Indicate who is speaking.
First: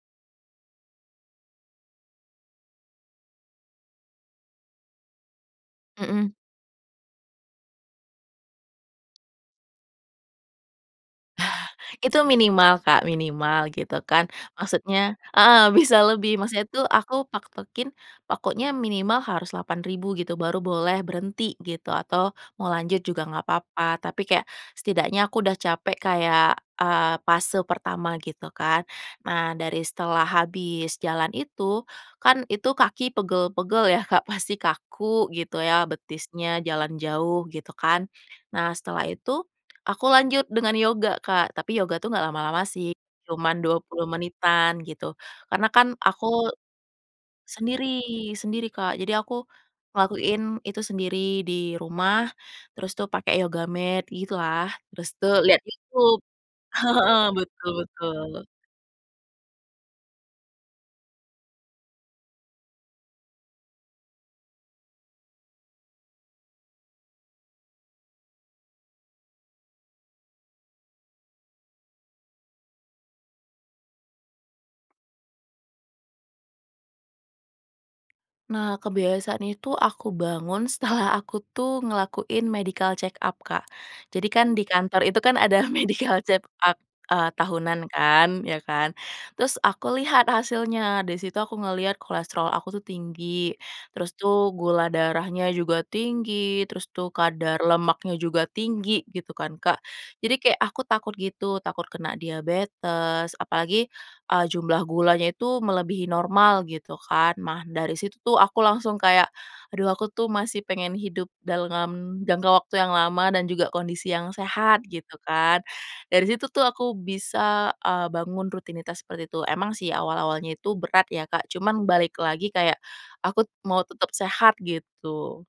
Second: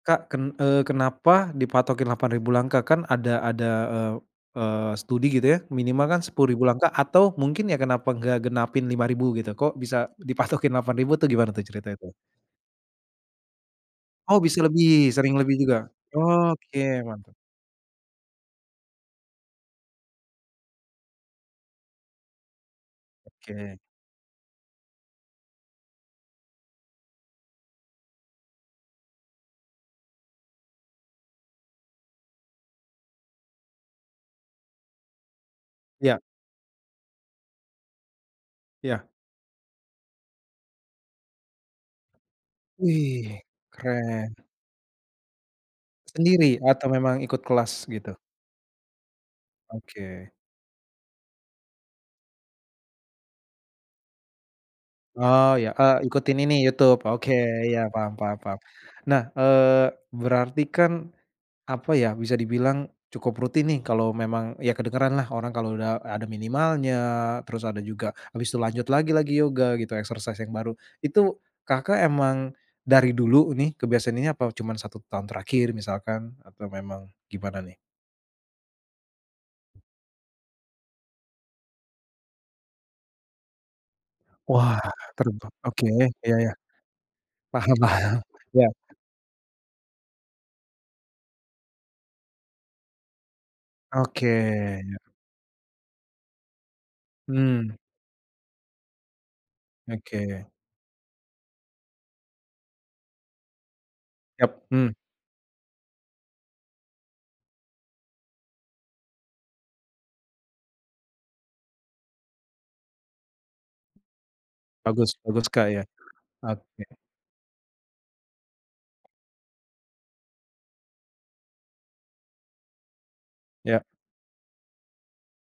Speaker 1: Kak ken eee, kenapa dipatokin 8.000 langkah? Kan ada, ada eee eee, studi gitu ya minimal kan
Speaker 2: Mhm.
Speaker 1: 10.000 langkah atau mungkin ya kenapa nggak genapin 5.000 gitu. Kok bisa dipatokin 8.000 tuh gimana tuh cerita itu?
Speaker 2: Itu minimal Kak, minimal gitu kan,
Speaker 1: Oh, bisa
Speaker 2: maksudnya
Speaker 1: lebih, sering lebih
Speaker 2: heeh,
Speaker 1: juga.
Speaker 2: bisa lebih,
Speaker 1: Oh
Speaker 2: maksudnya
Speaker 1: oke,
Speaker 2: tuh aku
Speaker 1: mantap.
Speaker 2: patokin pokoknya minimal harus 8.000 gitu baru boleh berhenti gitu atau mau lanjut juga nggak
Speaker 1: Oke.
Speaker 2: apa-apa, tapi kayak setidaknya aku udah capek kayak, eee, fase pertama gitu kan. Nah dari setelah habis jalan itu, kan itu kaki pegel-pegel ya Kak, pasti kaku gitu ya
Speaker 1: Iya.
Speaker 2: betisnya jalan jauh gitu kan, nah
Speaker 1: Iya.
Speaker 2: setelah itu aku lanjut dengan yoga Kak, tapi yoga tuh nggak lama-lama sih,
Speaker 1: Wih
Speaker 2: cuman 20
Speaker 1: keren!
Speaker 2: menitan gitu, karena kan aku
Speaker 1: Sendiri atau memang ikut kelas,
Speaker 2: sendiri,
Speaker 1: gitu?
Speaker 2: sendiri Kak. Jadi aku
Speaker 1: Oke.
Speaker 2: ngelakuin itu sendiri di rumah terus tuh pakai yoga mat gitu lah, terus tuh
Speaker 1: Oh
Speaker 2: lihat
Speaker 1: iya eee,
Speaker 2: YouTube,
Speaker 1: ikutin ini YouTube,
Speaker 2: heeh,
Speaker 1: oke
Speaker 2: betul
Speaker 1: iya paham
Speaker 2: betul.
Speaker 1: paham paham. Nah, eee, berarti kan apa ya, bisa dibilang cukup rutin nih kalo memang, iya kedengeran lah orang kalo udah ada minimalnya, terus ada juga abis itu lanjut lagi-lagi yoga gitu, exercise yang baru. Itu Kakak emang dari dulu ini kebiasan ini, apa cuman 1 tahun terakhir misalkan atau memang gimana nih?
Speaker 2: Nah kebiasaan itu aku bangun setelah aku tuh ngelakuin medical check up Kak, jadi kan di
Speaker 1: Wah
Speaker 2: kantor itu kan
Speaker 1: terba
Speaker 2: ada
Speaker 1: oke,
Speaker 2: medical
Speaker 1: iya
Speaker 2: check
Speaker 1: iya.
Speaker 2: up, eee,
Speaker 1: Paham,
Speaker 2: tahunan kan, ya
Speaker 1: ya.
Speaker 2: kan? Terus aku lihat hasilnya, di situ aku ngeliat kolesterol aku tuh tinggi, terus
Speaker 1: Oke,
Speaker 2: tuh gula
Speaker 1: ya.
Speaker 2: darahnya juga tinggi, terus tuh kadar
Speaker 1: Mmm.
Speaker 2: lemaknya juga tinggi gitu kan Kak, jadi
Speaker 1: Oke.
Speaker 2: kayak aku takut gitu, takut kena diabetes apalagi, eee,
Speaker 1: Yap,
Speaker 2: jumlah
Speaker 1: hmm.
Speaker 2: gulanya itu melebihi normal gitu kan. Nah, dari situ tuh aku langsung kayak aduh aku tuh masih pengen hidup dalam jangka waktu yang lama dan juga kondisi yang sehat,
Speaker 1: Bagus
Speaker 2: gitu
Speaker 1: bagus
Speaker 2: kan,
Speaker 1: Kak, iya,
Speaker 2: dari situ tuh
Speaker 1: oke.
Speaker 2: aku bisa, eee, bangun rutinitas seperti itu, emang sih awal-awalnya itu berat ya Kak, cuman balik lagi kayak aku mau
Speaker 1: Iya.
Speaker 2: tetep sehat gitu.